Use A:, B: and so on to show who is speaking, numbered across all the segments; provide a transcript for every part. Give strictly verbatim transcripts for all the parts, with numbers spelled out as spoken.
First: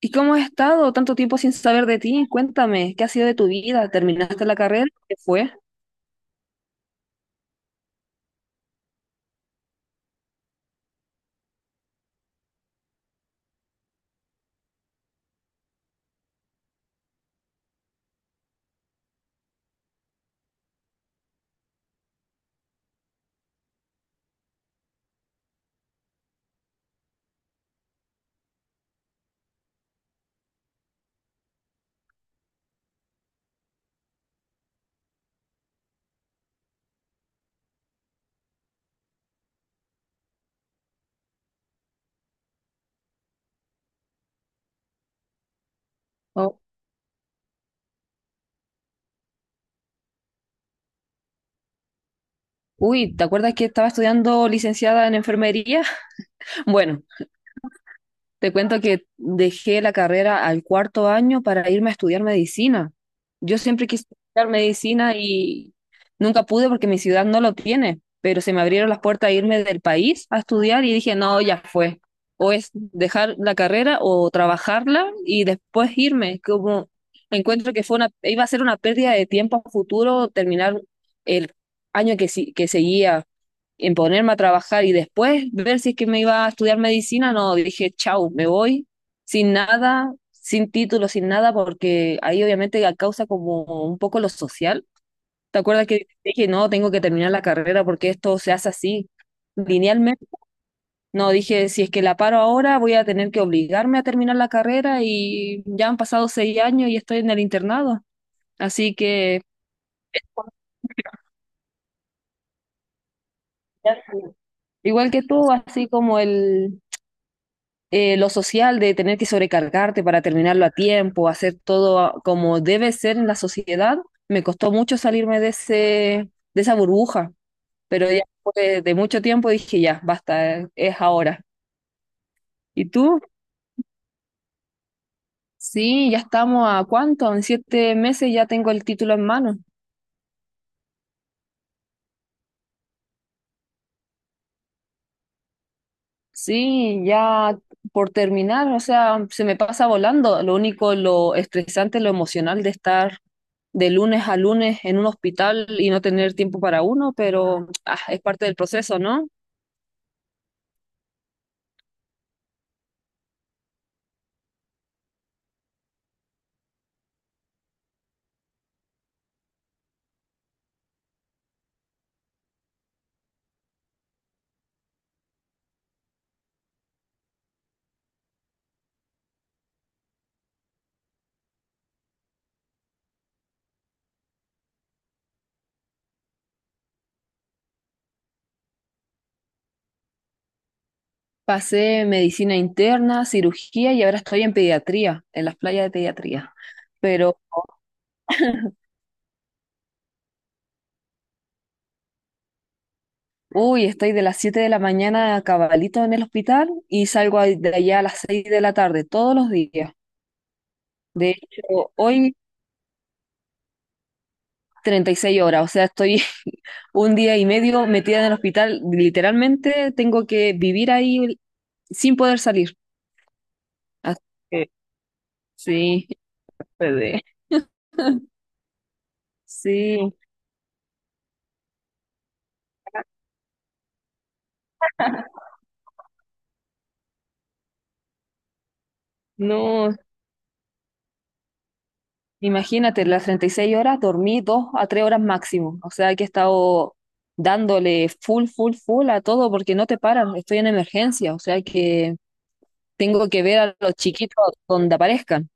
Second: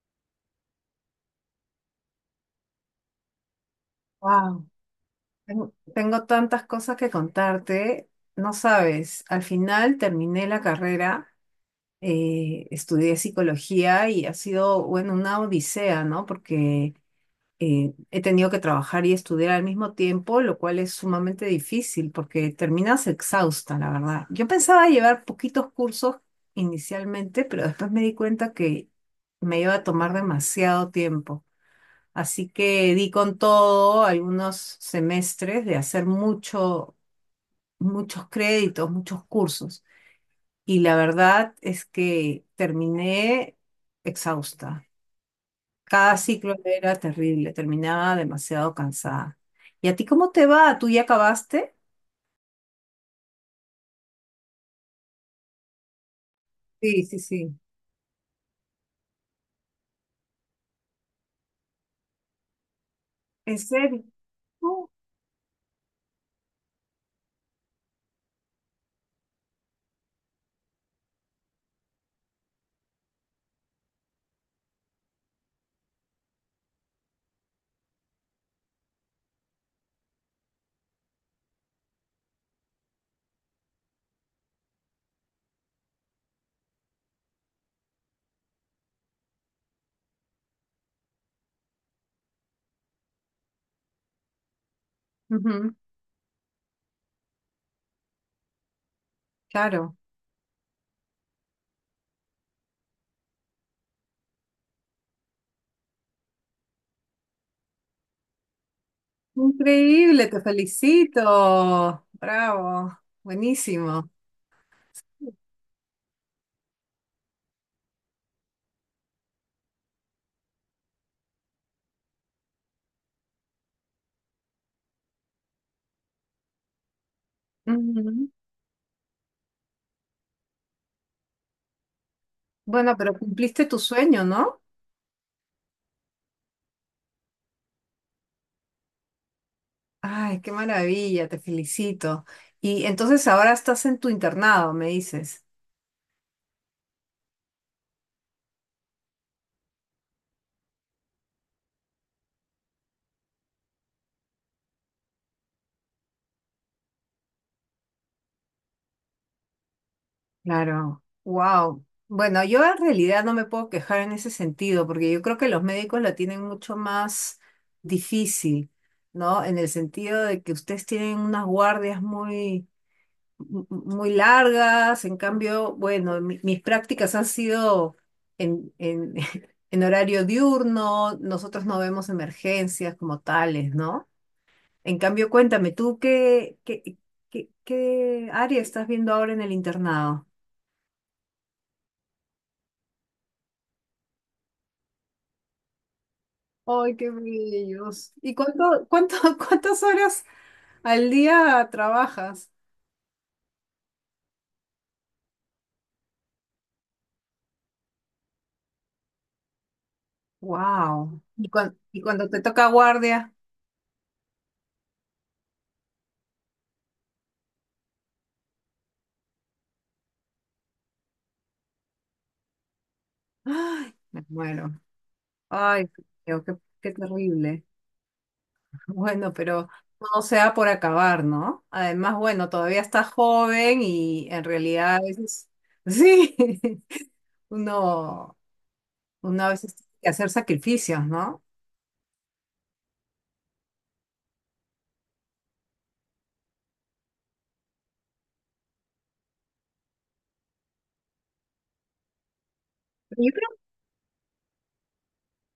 A: ¿Y cómo has estado tanto tiempo sin saber de ti? Cuéntame, ¿qué ha sido de tu vida? ¿Terminaste la
B: Wow,
A: carrera? ¿Qué fue?
B: tengo, tengo tantas cosas que contarte, no sabes, al final terminé la carrera, eh, estudié psicología y ha sido, bueno, una odisea, ¿no? Porque eh, he tenido que trabajar y estudiar al mismo tiempo, lo cual es sumamente difícil porque terminas exhausta, la verdad. Yo pensaba llevar poquitos cursos inicialmente, pero después me di cuenta que me iba a tomar demasiado tiempo. Así que di con todo algunos semestres de hacer mucho, muchos créditos, muchos cursos. Y la verdad es que terminé exhausta. Cada ciclo
A: Oh.
B: era terrible, terminaba demasiado cansada. ¿Y a ti cómo te va? ¿Tú ya acabaste?
A: Uy, ¿te acuerdas que estaba estudiando licenciada en enfermería? Bueno,
B: Sí, sí, sí.
A: te cuento que dejé la carrera al cuarto año para irme a estudiar medicina.
B: ¿En
A: Yo siempre
B: serio?
A: quise estudiar
B: Oh,
A: medicina y nunca pude porque mi ciudad no lo tiene, pero se me abrieron las puertas a irme del país a estudiar y dije, no, ya fue. O es dejar la carrera o trabajarla y después irme. Como encuentro que fue una, iba a ser una pérdida de tiempo a futuro terminar el año que, si- que seguía en ponerme a trabajar y después ver si es que me iba a estudiar medicina, no, dije, chau, me voy sin nada, sin título, sin nada, porque ahí obviamente causa como un poco lo social. ¿Te
B: ujú,
A: acuerdas que dije, no, tengo que terminar la carrera porque esto se hace así,
B: claro.
A: linealmente? No, dije, si es que la paro ahora, voy a tener que obligarme a terminar la carrera y ya han pasado seis años y estoy en el internado. Así que,
B: Increíble, te felicito. Bravo, buenísimo.
A: igual que tú, así como el, eh, lo social de tener que sobrecargarte para terminarlo a tiempo, hacer todo a- como debe ser en la sociedad, me costó mucho salirme de ese, de esa burbuja, pero ya
B: Ujú.
A: después de mucho tiempo dije, ya, basta, eh, es ahora. ¿Y
B: Bueno, pero
A: tú?
B: cumpliste tu sueño, ¿no?
A: Sí, ya estamos a cuánto, en siete meses ya tengo el título en mano.
B: Ay, qué maravilla, te felicito. Y entonces ahora estás en tu internado, me dices.
A: Sí, ya por terminar, o sea, se me pasa volando. Lo único, lo estresante, lo emocional de estar de lunes a lunes en un hospital y no tener tiempo para uno, pero ah, es parte del proceso, ¿no?
B: Claro, wow. Bueno, yo en realidad no me puedo quejar en ese sentido, porque yo creo que los médicos la tienen mucho más difícil, ¿no? En el sentido de que ustedes tienen unas guardias muy mu- muy largas. En cambio, bueno, mi- mis prácticas han sido en, en, en horario diurno, nosotros no vemos emergencias como tales, ¿no? En cambio, cuéntame, ¿tú qué, qué, qué, qué área estás viendo ahora en el internado?
A: Pasé medicina interna, cirugía y ahora estoy en pediatría, en las playas de pediatría.
B: ¡Ay, qué
A: Pero,
B: bellos! ¿Y cuánto, cuánto, cuántas horas al día trabajas?
A: uy, estoy de las siete de la mañana a cabalito en el hospital y salgo ahí- de allá a las seis de la tarde todos los días.
B: ¡Wow!
A: De
B: ¿Y, cuan-
A: hecho,
B: y cuando
A: hoy
B: te toca guardia?
A: treinta y seis horas, o sea, estoy un día y medio metida en el hospital, literalmente tengo que vivir ahí sin poder salir.
B: ¡Ay,
A: Ah.
B: me
A: Eh,
B: muero! ¡Ay,
A: Sí.
B: qué, qué
A: P D.
B: terrible! Bueno, pero
A: Sí,
B: no sea por acabar, ¿no? Además, bueno, todavía está joven y en realidad a veces, sí, uno, uno a veces tiene
A: no,
B: que hacer sacrificios, ¿no?
A: imagínate, las treinta y seis horas dormí dos a tres horas máximo, o sea, que he estado dándole full, full, full a todo porque no te paran, estoy en emergencia, o sea, que
B: Pero
A: tengo
B: Yo
A: que ver
B: creo,
A: a los chiquitos donde aparezcan.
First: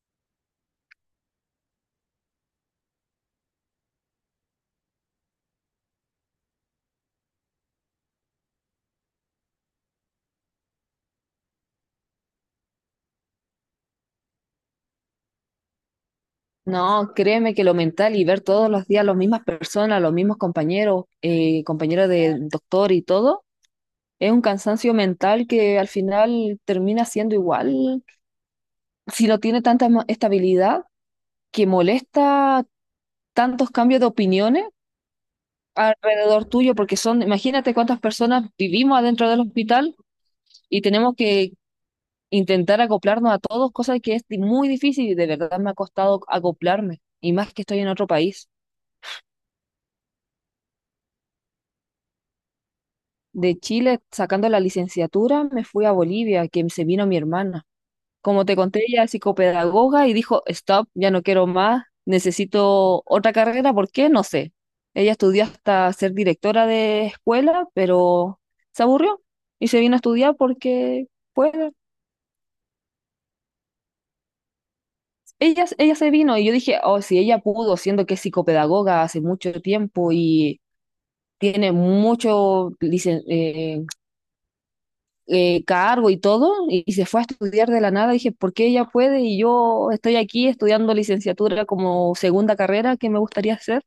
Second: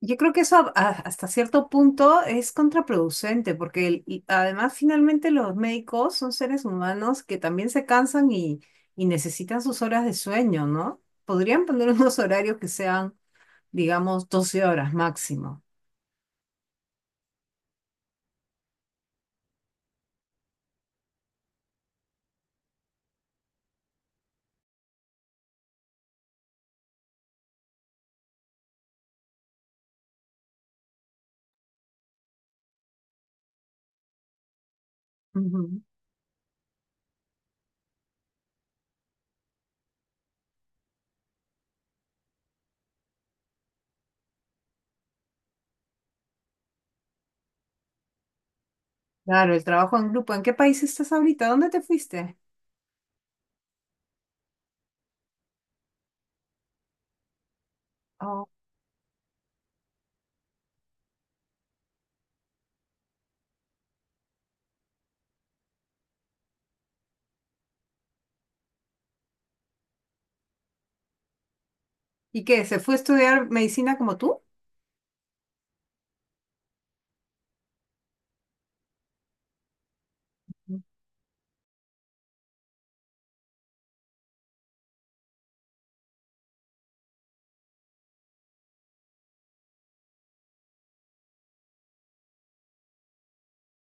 B: yo creo que eso a- a- hasta cierto punto es contraproducente, porque el- y además finalmente los médicos son seres humanos que también se cansan y, y necesitan sus horas de sueño, ¿no? Podrían poner unos horarios que sean, digamos, doce horas máximo.
A: No, créeme que lo mental y ver todos los días las mismas personas, los mismos compañeros, eh, compañeros del doctor y todo, es un cansancio mental que al final termina siendo igual, si no tiene tanta ma- estabilidad, que molesta tantos cambios de opiniones alrededor tuyo, porque son, imagínate cuántas personas vivimos adentro del hospital y tenemos que intentar acoplarnos a todos, cosa que es muy difícil y de verdad me ha costado acoplarme, y más que estoy en otro país.
B: Claro, el trabajo en grupo. ¿En qué país estás ahorita? ¿Dónde te fuiste?
A: De Chile, sacando la licenciatura, me fui a Bolivia, que se vino mi hermana. Como
B: Oh,
A: te conté, ella es psicopedagoga y dijo, stop, ya no quiero más, necesito otra carrera, ¿por qué? No sé. Ella estudió hasta ser directora de escuela, pero se aburrió y se vino a estudiar porque, pues,
B: ¿Y qué? ¿Se fue a estudiar medicina como tú?
A: ella, ella se vino y yo dije, oh, si ella pudo, siendo que es psicopedagoga hace mucho tiempo y tiene mucho licen eh, eh, cargo y todo, y, y se fue a estudiar de la nada. Dije, ¿por qué ella puede? Y yo estoy aquí estudiando licenciatura como segunda carrera que me gustaría hacer.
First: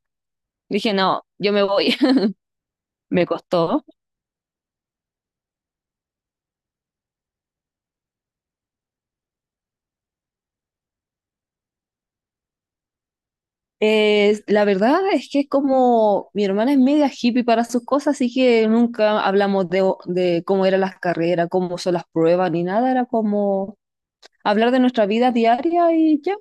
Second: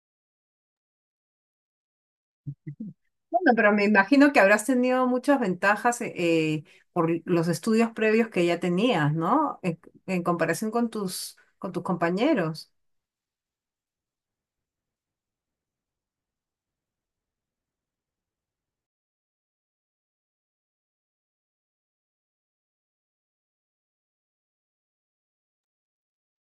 A: Dije, no, yo me voy. Me
B: Bueno, pero me
A: costó.
B: imagino que habrás tenido muchas ventajas eh, eh, por los estudios previos que ya tenías, ¿no? En, en comparación con tus, con tus compañeros.
A: Eh, la verdad es que es como mi hermana es media hippie para sus cosas, así que nunca hablamos de, o- de cómo eran las carreras, cómo son las pruebas, ni nada. Era como hablar de nuestra vida diaria y ya.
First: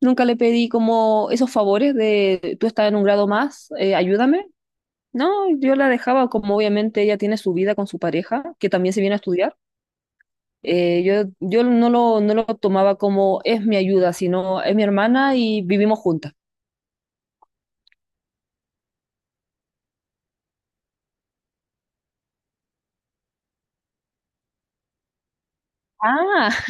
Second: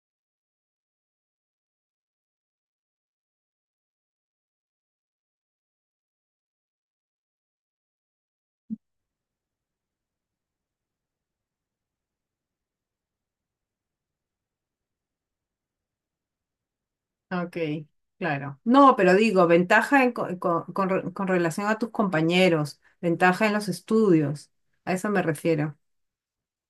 A: Nunca le pedí como esos favores de tú estás en un grado más, eh, ayúdame. No, yo la dejaba como obviamente ella tiene su vida con su pareja, que también se viene a estudiar. eh, yo yo no lo, no lo tomaba como es mi ayuda, sino es mi hermana y vivimos juntas.
B: Ok, claro. No, pero digo, ventaja en co- con, con re- con relación a tus compañeros, ventaja en los estudios. A eso me refiero.
A: Ah,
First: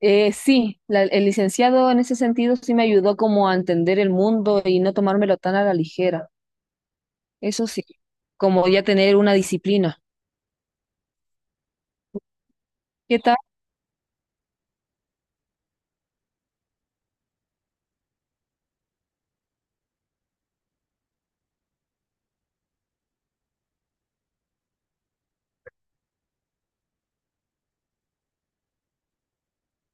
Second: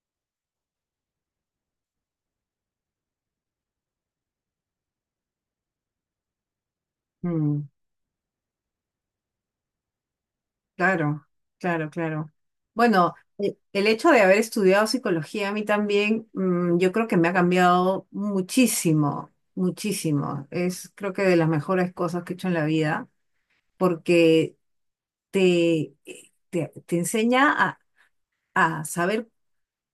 A: eh, sí, la- el licenciado en ese sentido sí me ayudó como a entender el mundo y no tomármelo tan a la ligera. Eso sí, como ya tener una disciplina.
B: Claro, claro, claro. Bueno,
A: ¿Qué tal?
B: e- el hecho de haber estudiado psicología a mí también, mm, yo creo que me ha cambiado muchísimo, muchísimo. Es creo que de las mejores cosas que he hecho en la vida, porque te, eh, te, te enseña a, a saber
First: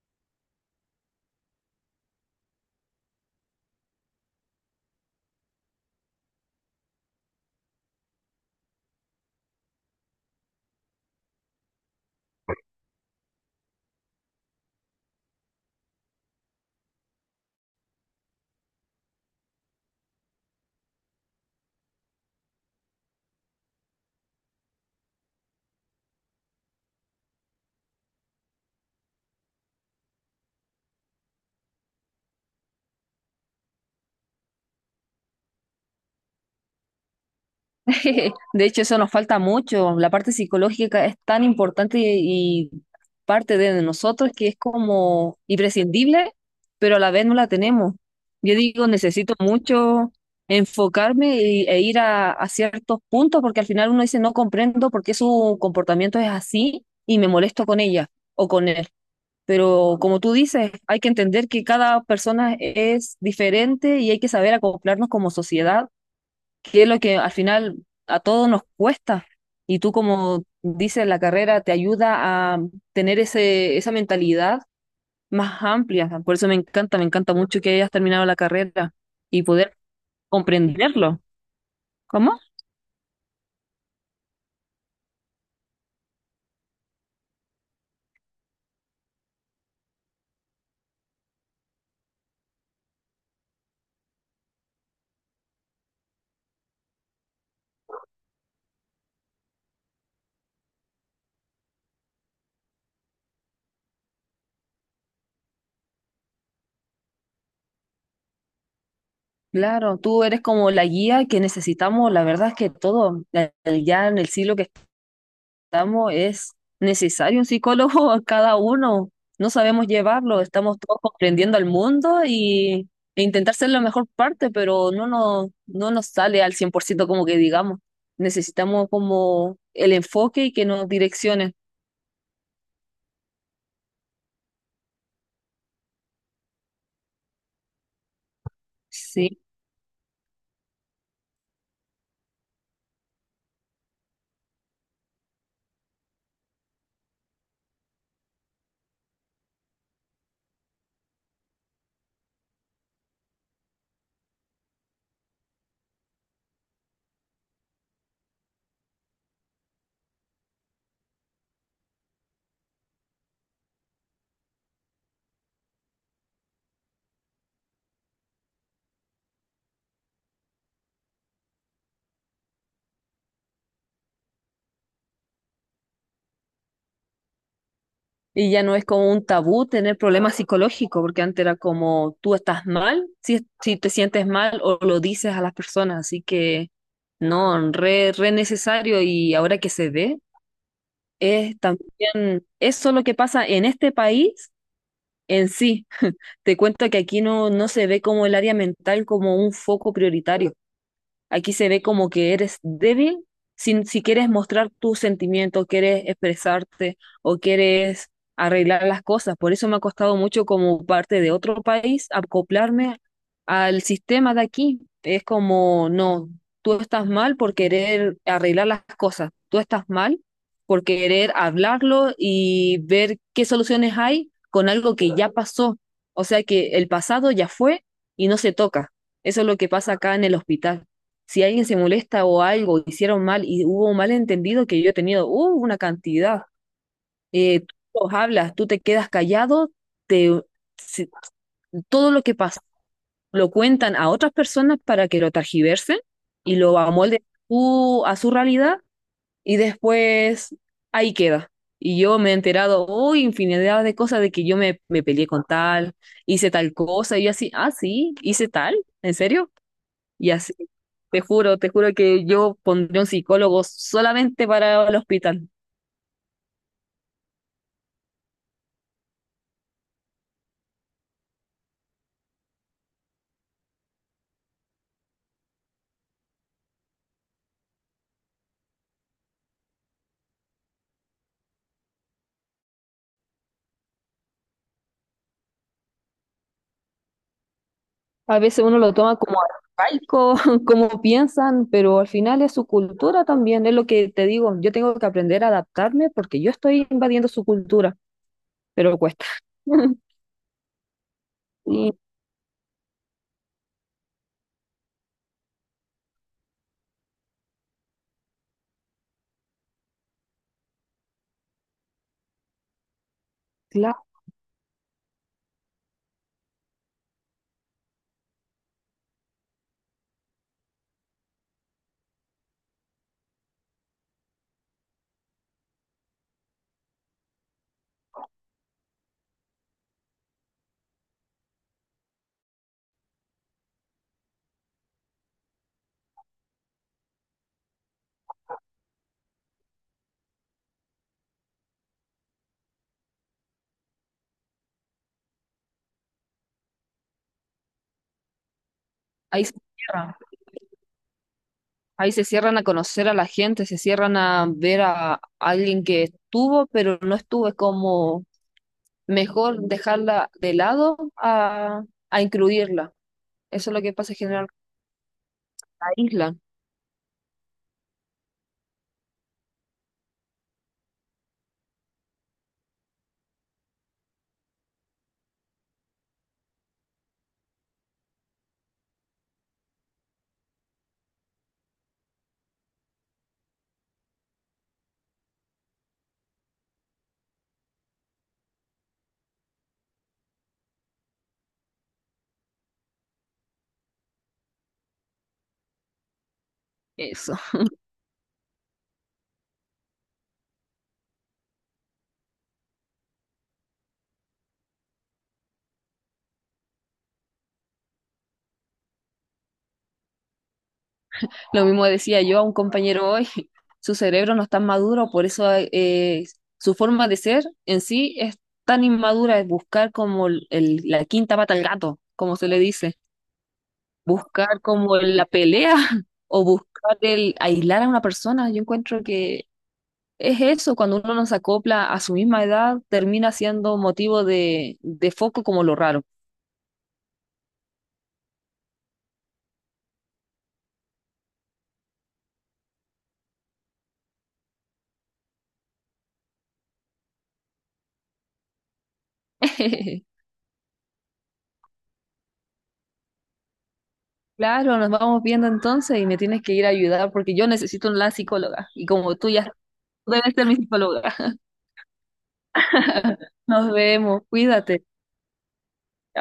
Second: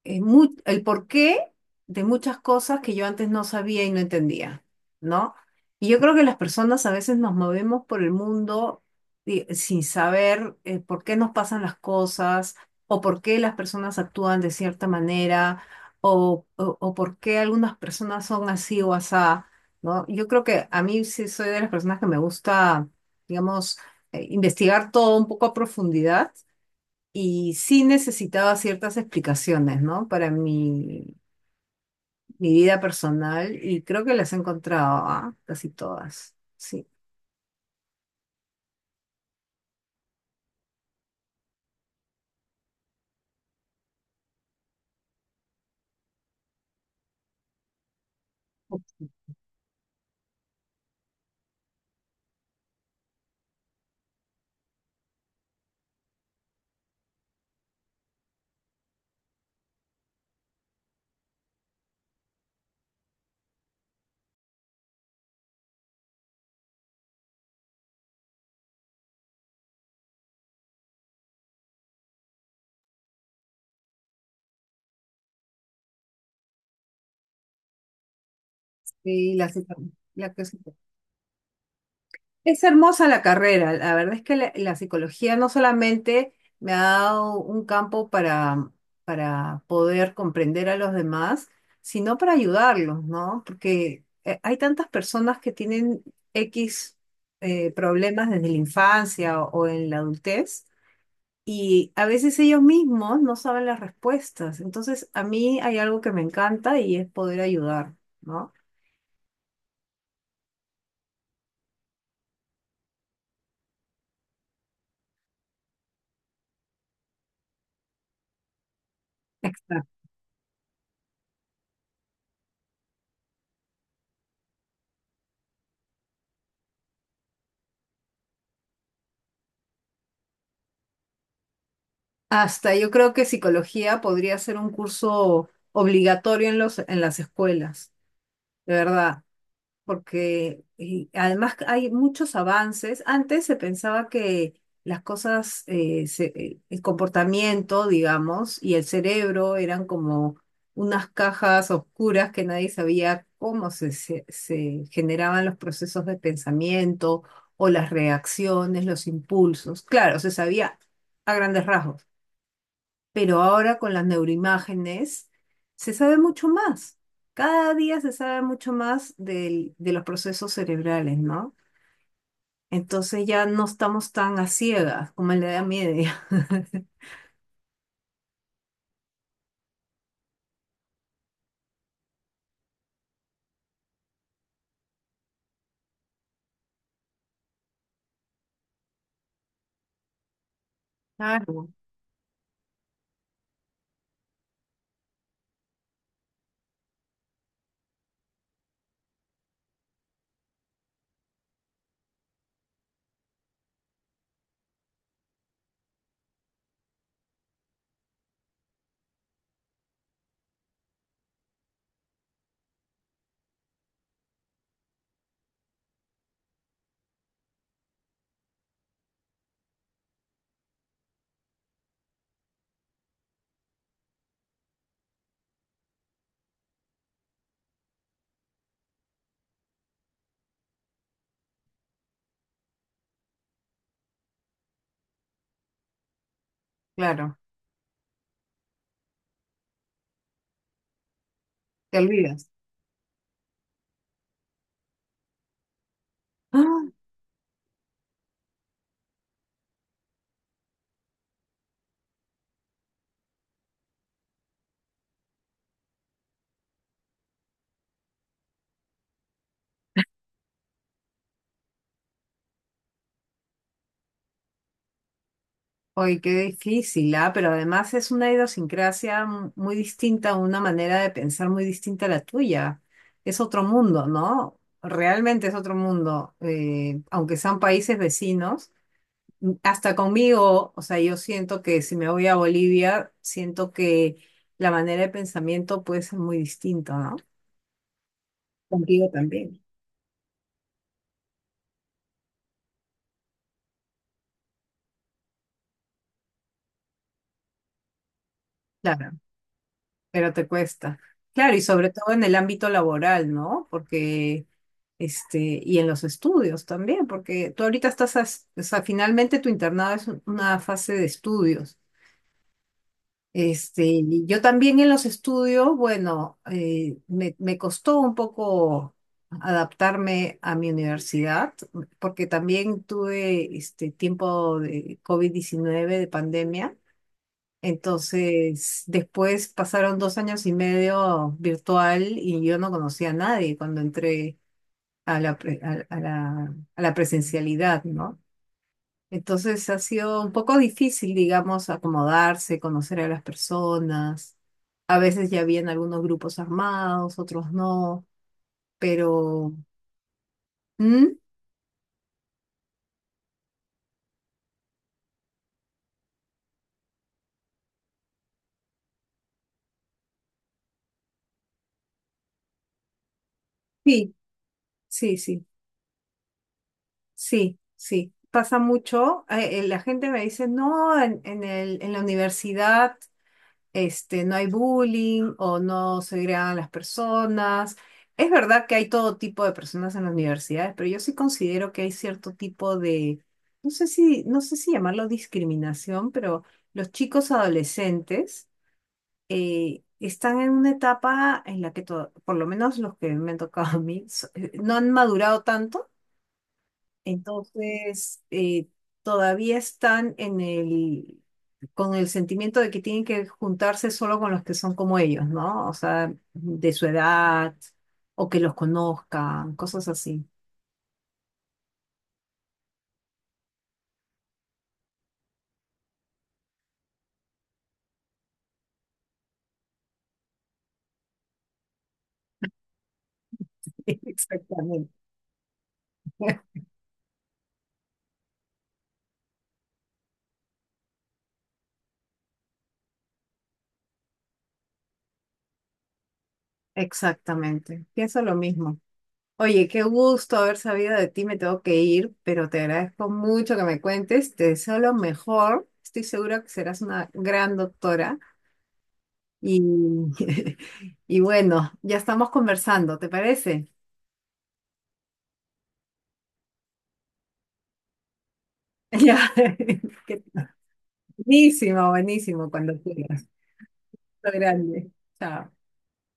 B: eh, mu- el porqué de muchas cosas que yo antes no sabía y no entendía, ¿no? Y yo creo que las personas a veces nos movemos por el mundo di- sin saber eh, por qué nos pasan las cosas o por qué las personas actúan de cierta manera o, o, o por qué algunas personas son así o asá, ¿no? Yo creo que a mí sí soy de las personas que me gusta, digamos, eh, investigar todo un poco a profundidad y sí necesitaba ciertas explicaciones, ¿no? Para mi, mi vida personal y creo que las he encontrado, ¿ah? Casi todas. Sí.
A: De hecho, eso nos falta mucho. La parte psicológica es tan importante y y parte de nosotros que es como imprescindible, pero a la vez no la tenemos. Yo digo, necesito mucho enfocarme y- e ir a, a ciertos puntos porque al final uno dice, no comprendo por qué su comportamiento es así y me molesto con ella o con él. Pero como tú dices, hay que entender que cada persona es diferente y hay que saber acoplarnos como sociedad que es lo que al final a todos nos cuesta. Y tú, como dices, la carrera te ayuda a tener ese, esa mentalidad más amplia. Por eso me encanta, me encanta mucho que hayas terminado la carrera
B: Sí,
A: y
B: la,
A: poder
B: psico- la que-
A: comprenderlo. ¿Cómo?
B: es hermosa la carrera. La verdad es que la, la psicología no solamente me ha dado un campo para, para poder comprender a los demás, sino para ayudarlos, ¿no? Porque eh, hay tantas personas que tienen equis eh, problemas desde la infancia o o en la adultez. Y a veces ellos mismos no saben las respuestas. Entonces, a mí hay algo que me encanta y es poder ayudar, ¿no?
A: Claro, tú eres como la guía que necesitamos, la verdad es que todo, eh, ya en el siglo que estamos, es necesario un psicólogo a cada uno. No sabemos
B: Exacto.
A: llevarlo, estamos todos comprendiendo al mundo y, e intentar ser la mejor parte, pero no nos, no nos sale al cien por ciento como que digamos. Necesitamos como el enfoque y que nos direccione.
B: Hasta yo creo que psicología podría ser un curso obligatorio en los, en las escuelas, de verdad.
A: Sí.
B: Porque y además hay muchos avances. Antes se pensaba que las cosas, eh, se- eh, el comportamiento, digamos, y el cerebro eran como unas cajas oscuras que nadie sabía cómo se, se- se generaban los procesos de pensamiento o las reacciones, los impulsos. Claro, se sabía a grandes rasgos, pero ahora con las neuroimágenes se sabe mucho más. Cada día se sabe mucho más del- de los procesos cerebrales, ¿no? Entonces ya no estamos tan a ciegas como en la Edad Media.
A: Y ya no es como un tabú tener problemas psicológicos, porque antes era como tú estás mal, si, si te sientes mal o lo dices a las personas, así que no, re, re necesario y ahora que se ve. Es
B: Claro,
A: también eso lo que pasa en este país en sí. Te cuento que aquí no, no se ve como el área mental como un foco prioritario. Aquí se ve como que eres débil si, si quieres mostrar tus sentimientos, quieres expresarte o quieres arreglar las cosas. Por eso me ha costado mucho como parte de otro país acoplarme al sistema de aquí. Es como, no, tú estás mal por querer arreglar las cosas, tú estás mal por querer hablarlo y ver qué soluciones hay con algo que ya pasó. O sea que el pasado ya fue y no se toca. Eso es lo que pasa acá en el hospital si alguien se molesta o algo hicieron mal y hubo un malentendido que yo he tenido, uh, una cantidad.
B: claro,
A: Eh, tú los hablas, tú te quedas callado, te, se-
B: te
A: todo lo que
B: olvidas.
A: pasa lo cuentan a otras personas para que lo targiversen y lo
B: ¡Ah!
A: amolden tú a su realidad y después ahí queda. Y yo me he enterado, oh, infinidad de cosas de que yo me, me peleé con tal, hice tal cosa, y yo así, ah, sí, hice tal, ¿en serio? Y así, te juro, te juro que yo pondré un psicólogo solamente para el hospital.
B: Oye, qué difícil, ¿ah? Pero además es una idiosincrasia mu- muy distinta, una manera de pensar muy distinta a la tuya. Es otro mundo, ¿no? Realmente es otro mundo. Eh, aunque sean países vecinos, hasta conmigo, o sea, yo siento que si me voy a Bolivia, siento que la manera de pensamiento puede ser muy distinta, ¿no?
A: A veces uno lo
B: Contigo
A: toma como
B: también.
A: arcaico, como piensan, pero al final es su cultura también, es lo que te digo, yo tengo que aprender a adaptarme porque yo estoy invadiendo su cultura, pero
B: Claro,
A: cuesta.
B: pero te cuesta. Claro, y sobre
A: Y
B: todo en el ámbito laboral, ¿no? Porque, este, y en los estudios también, porque tú ahorita estás, as- o sea, finalmente tu internado es un- una fase de estudios. Este,
A: claro,
B: y yo también en los estudios, bueno, eh, me, me costó un poco adaptarme a mi universidad, porque también tuve este tiempo de covid diecinueve de pandemia. Entonces, después pasaron dos años y medio virtual y yo no conocía a nadie cuando entré a la, pre- a a la, a la presencialidad, ¿no? Entonces ha sido un poco difícil, digamos, acomodarse, conocer a las personas. A veces ya habían algunos grupos armados, otros no,
A: ahí se
B: pero
A: cierran,
B: ¿Mm?
A: ahí se cierran a conocer a la gente, se cierran a ver a alguien que estuvo, pero no estuvo, es como mejor dejarla de lado a, a incluirla. Eso es lo que pasa
B: Sí,
A: generalmente
B: sí, sí,
A: en la isla.
B: sí, sí. Pasa mucho. Eh, eh, la gente me dice, no, en, en el, en la universidad, este, no hay bullying o no se segregan las personas. Es verdad que hay todo tipo de personas en las universidades, pero yo sí considero que hay cierto tipo de, no sé si, no sé si llamarlo discriminación, pero los chicos adolescentes eh, están en una etapa en la que, to- por lo menos los que me han tocado a mí, so- eh, no han madurado tanto,
A: Eso.
B: entonces, eh, todavía están en el, con el sentimiento de que tienen que juntarse solo con los que son como ellos, ¿no? O sea, de su edad o que los conozcan, cosas así.
A: Lo mismo decía yo a un compañero hoy. Su cerebro no está maduro, por eso eh, su forma de ser en sí es tan inmadura, es buscar como el- el- la quinta pata al gato, como se le dice. Buscar
B: Exactamente.
A: como la pelea o buscar el aislar a una persona. Yo encuentro que es eso, cuando uno no se acopla a su misma edad, termina siendo motivo de, de foco como lo raro.
B: Exactamente. Pienso lo mismo. Oye, qué gusto haber sabido de ti, me tengo que ir, pero te agradezco mucho que me cuentes, te deseo lo mejor, estoy segura que serás una gran doctora. Y, y bueno, ya estamos conversando, ¿te parece?
A: Claro, nos vamos viendo entonces y me tienes que ir a ayudar porque yo necesito una psicóloga y como
B: Ya.
A: tú ya tú
B: Qué-
A: debes ser mi psicóloga.
B: Buenísimo, buenísimo, cuando quieras.
A: Nos vemos,
B: Lo
A: cuídate.
B: grande. Chao.